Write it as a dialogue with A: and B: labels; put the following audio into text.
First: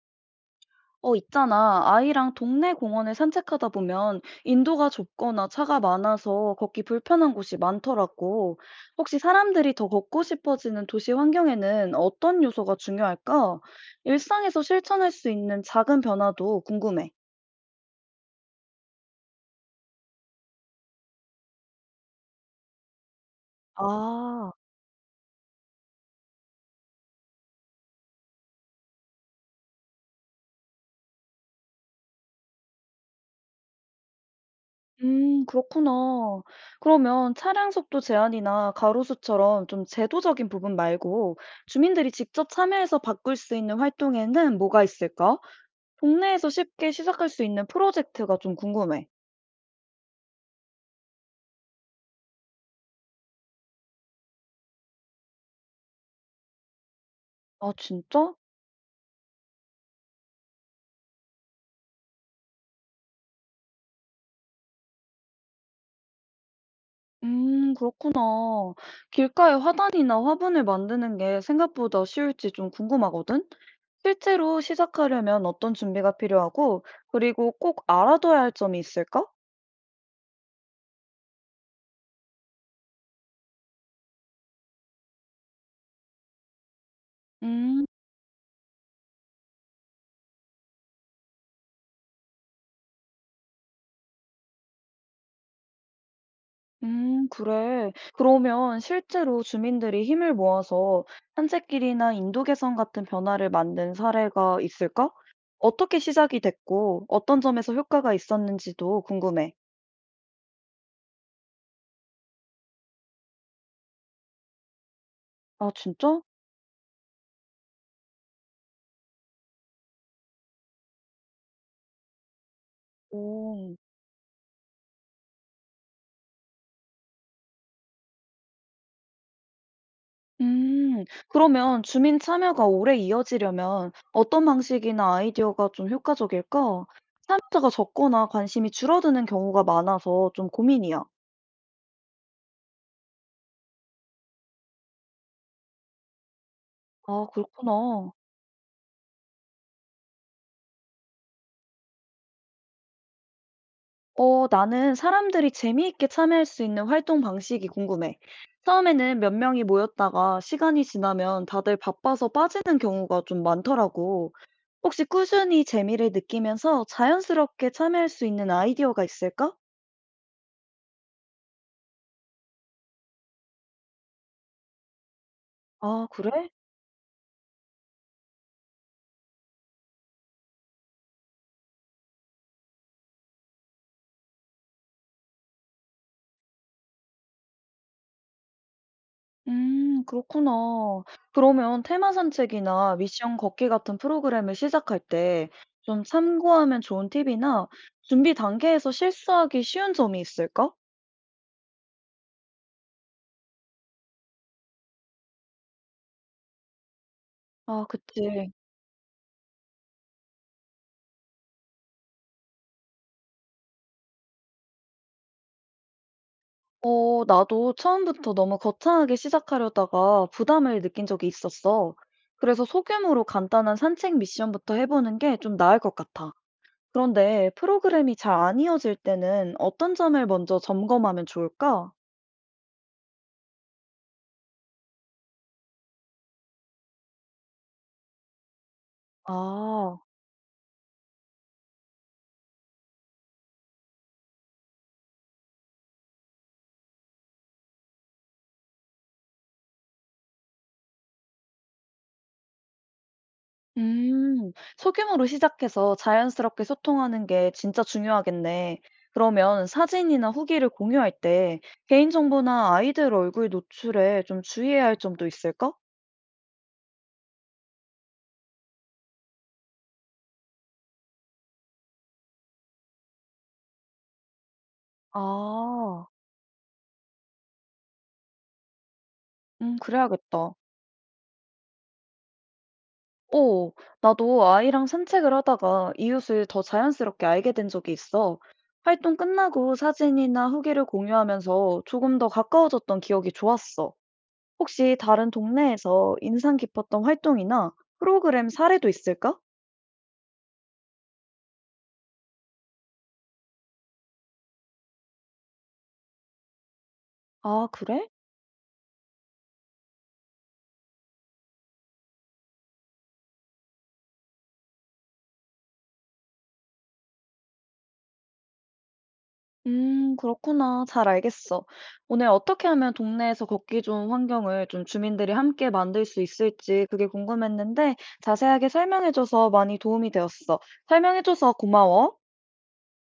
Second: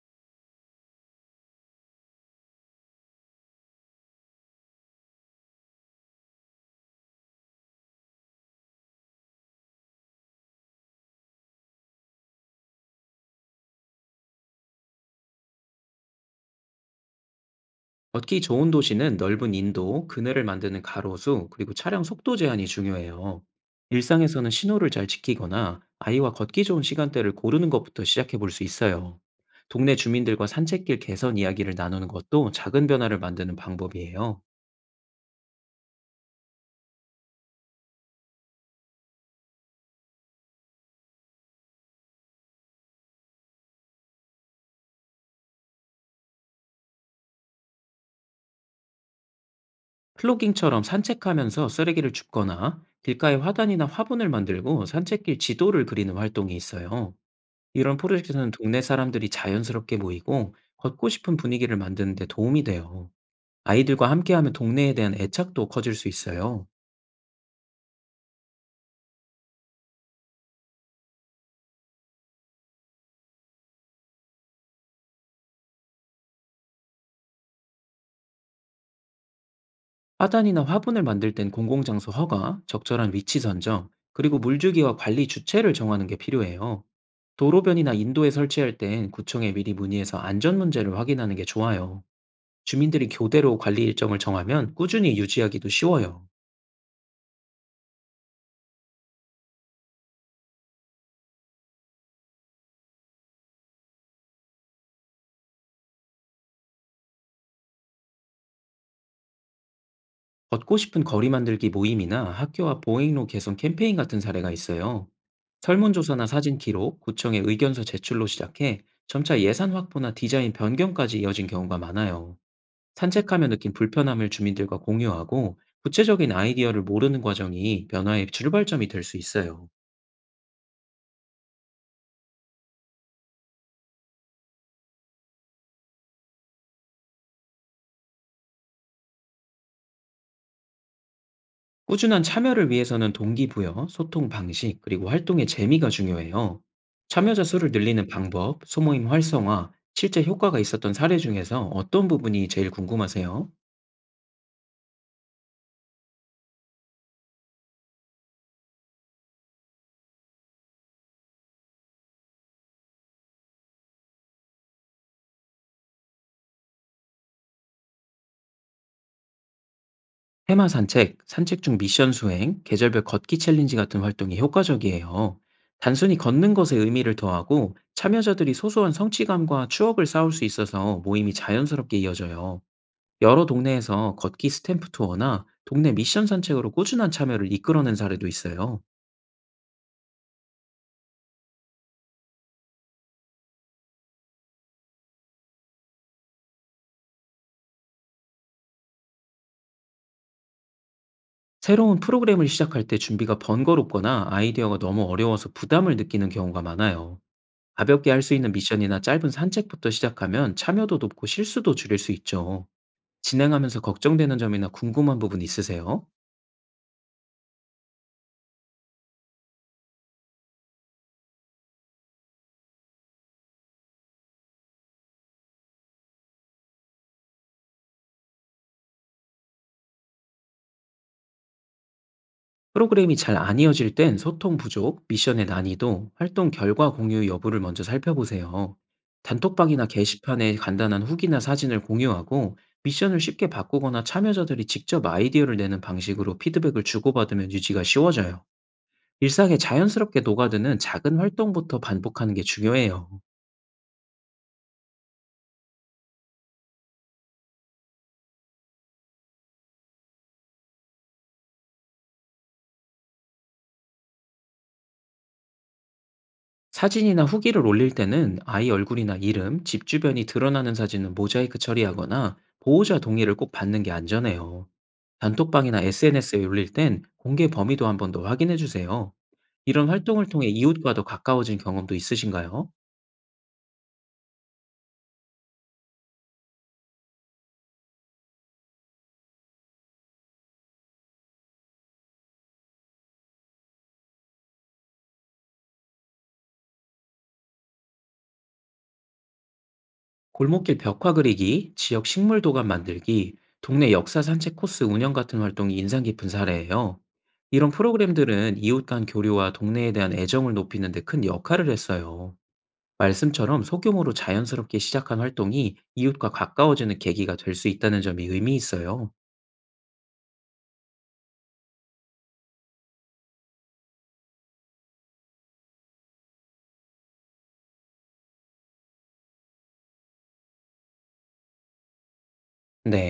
A: 있잖아. 아이랑 동네 공원을 산책하다 보면 인도가 좁거나 차가 많아서 걷기 불편한 곳이 많더라고. 혹시 사람들이 더 걷고 싶어지는 도시 환경에는 어떤 요소가 중요할까? 일상에서 실천할 수 있는 작은 변화도 궁금해.
B: 걷기 좋은 도시는 넓은 인도, 그네를 만드는 가로수, 그리고 차량 속도 제한이 중요해요. 일상에서는
A: 아.
B: 신호를 잘 지키거나 아이와 걷기 좋은 시간대를 고르는 것부터 시작해 볼 수 있어요. 동네 주민들과 산책길 개선 이야기를 나누는 것도 작은 변화를 만드는 방법이에요.
A: 그렇구나. 그러면 차량 속도 제한이나 가로수처럼 좀 제도적인 부분 말고 주민들이 직접 참여해서 바꿀 수 있는 활동에는 뭐가 있을까? 동네에서 쉽게 시작할 수 있는 프로젝트가 좀 궁금해.
B: 플로깅처럼 산책하면서 쓰레기를 줍거나 길가에 화단이나 화분을 만들고 산책길 지도를 그리는 활동이 있어요.
A: 아,
B: 이런
A: 진짜?
B: 프로젝트는 동네 사람들이 자연스럽게 모이고 걷고 싶은 분위기를 만드는 데 도움이 돼요. 아이들과 함께하면 동네에 대한 애착도 커질 수 있어요.
A: 그렇구나. 길가에 화단이나 화분을 만드는 게 생각보다 쉬울지 좀 궁금하거든? 실제로 시작하려면 어떤 준비가 필요하고, 그리고 꼭 알아둬야 할 점이 있을까?
B: 화단이나 화분을 만들 땐 공공장소 허가, 적절한 위치 선정, 그리고 물주기와 관리 주체를 정하는 게 필요해요.
A: 음.
B: 도로변이나 인도에 설치할 땐 구청에 미리 문의해서 안전 문제를 확인하는 게 좋아요. 주민들이 교대로 관리 일정을 정하면 꾸준히 유지하기도 쉬워요.
A: 그래. 그러면 실제로 주민들이 힘을 모아서 산책길이나 인도 개선 같은 변화를 만든 사례가 있을까? 어떻게 시작이 됐고, 어떤 점에서 효과가 있었는지도 궁금해.
B: 걷고 싶은 거리 만들기 모임이나 학교와 보행로 개선 캠페인 같은 사례가 있어요.
A: 아, 진짜?
B: 설문조사나 사진 기록, 구청의 의견서 제출로 시작해 점차 예산 확보나 디자인 변경까지 이어진 경우가 많아요. 산책하며 느낀
A: 오.
B: 불편함을 주민들과 공유하고 구체적인 아이디어를 모르는 과정이 변화의 출발점이 될 수 있어요.
A: 음. 그러면 주민 참여가 오래 이어지려면 어떤 방식이나 아이디어가 좀 효과적일까? 참여자가 적거나 관심이 줄어드는 경우가 많아서 좀 고민이야.
B: 꾸준한 참여를 위해서는 동기부여, 소통 방식, 그리고 활동의 재미가 중요해요.
A: 아,
B: 참여자 수를 늘리는
A: 그렇구나.
B: 방법, 소모임 활성화, 실제 효과가 있었던 사례 중에서 어떤 부분이 제일 궁금하세요?
A: 나는 사람들이 재미있게 참여할 수 있는 활동 방식이 궁금해. 처음에는 몇 명이 모였다가 시간이 지나면 다들 바빠서 빠지는 경우가 좀 많더라고. 혹시 꾸준히 재미를 느끼면서 자연스럽게 참여할 수 있는 아이디어가 있을까?
B: 테마 산책, 산책 중 미션 수행, 계절별 걷기 챌린지 같은 활동이 효과적이에요.
A: 아,
B: 단순히
A: 그래?
B: 걷는 것에 의미를 더하고 참여자들이 소소한 성취감과 추억을 쌓을 수 있어서 모임이 자연스럽게 이어져요. 여러 동네에서 걷기 스탬프 투어나 동네 미션 산책으로 꾸준한 참여를 이끌어낸 사례도 있어요.
A: 음, 그렇구나. 그러면 테마 산책이나 미션 걷기 같은 프로그램을 시작할 때 좀 참고하면 좋은 팁이나 준비 단계에서 실수하기 쉬운 점이 있을까?
B: 새로운 프로그램을 시작할 때 준비가 번거롭거나 아이디어가 너무 어려워서 부담을 느끼는 경우가 많아요.
A: 아,
B: 가볍게 할 수 있는
A: 그치.
B: 미션이나 짧은 산책부터 시작하면 참여도 높고 실수도 줄일 수 있죠. 진행하면서 걱정되는 점이나 궁금한 부분 있으세요?
A: 나도 처음부터 너무 거창하게 시작하려다가 부담을 느낀 적이 있었어. 그래서 소규모로 간단한 산책 미션부터 해보는 게 좀 나을 것 같아. 그런데 프로그램이 잘 안 이어질 때는 어떤 점을 먼저 점검하면 좋을까?
B: 프로그램이 잘 안 이어질 땐 소통 부족, 미션의 난이도, 활동 결과 공유 여부를 먼저 살펴보세요. 단톡방이나
A: 아.
B: 게시판에 간단한 후기나 사진을 공유하고 미션을 쉽게 바꾸거나 참여자들이 직접 아이디어를 내는 방식으로 피드백을 주고받으면 유지가 쉬워져요. 일상에 자연스럽게 녹아드는 작은 활동부터 반복하는 게 중요해요.
A: 음, 소규모로 시작해서 자연스럽게 소통하는 게 진짜 중요하겠네. 그러면 사진이나 후기를 공유할 때 개인정보나 아이들 얼굴 노출에 좀 주의해야 할 점도 있을까?
B: 사진이나 후기를 올릴 때는 아이 얼굴이나 이름, 집 주변이 드러나는 사진은 모자이크 처리하거나 보호자 동의를 꼭 받는 게 안전해요. 단톡방이나
A: 아.
B: SNS에 올릴 땐 공개 범위도 한 번 더 확인해 주세요. 이런 활동을 통해
A: 그래야겠다.
B: 이웃과 더 가까워진 경험도 있으신가요?
A: 오, 나도 아이랑 산책을 하다가 이웃을 더 자연스럽게 알게 된 적이 있어. 활동 끝나고 사진이나 후기를 공유하면서 조금 더 가까워졌던 기억이 좋았어. 혹시 다른 동네에서 인상 깊었던 활동이나 프로그램 사례도 있을까?
B: 골목길 벽화 그리기, 지역 식물 도감 만들기, 동네 역사 산책 코스 운영 같은 활동이 인상 깊은 사례예요.
A: 아,
B: 이런
A: 그래?
B: 프로그램들은 이웃 간 교류와 동네에 대한 애정을 높이는 데 큰 역할을 했어요. 말씀처럼 소규모로 자연스럽게 시작한 활동이 이웃과 가까워지는 계기가 될 수 있다는 점이 의미 있어요.
A: 그렇구나. 잘 알겠어. 오늘 어떻게 하면 동네에서 걷기 좋은 환경을 좀 주민들이 함께 만들 수 있을지 그게 궁금했는데 자세하게 설명해줘서 많이 도움이 되었어. 설명해줘서 고마워.
B: 네.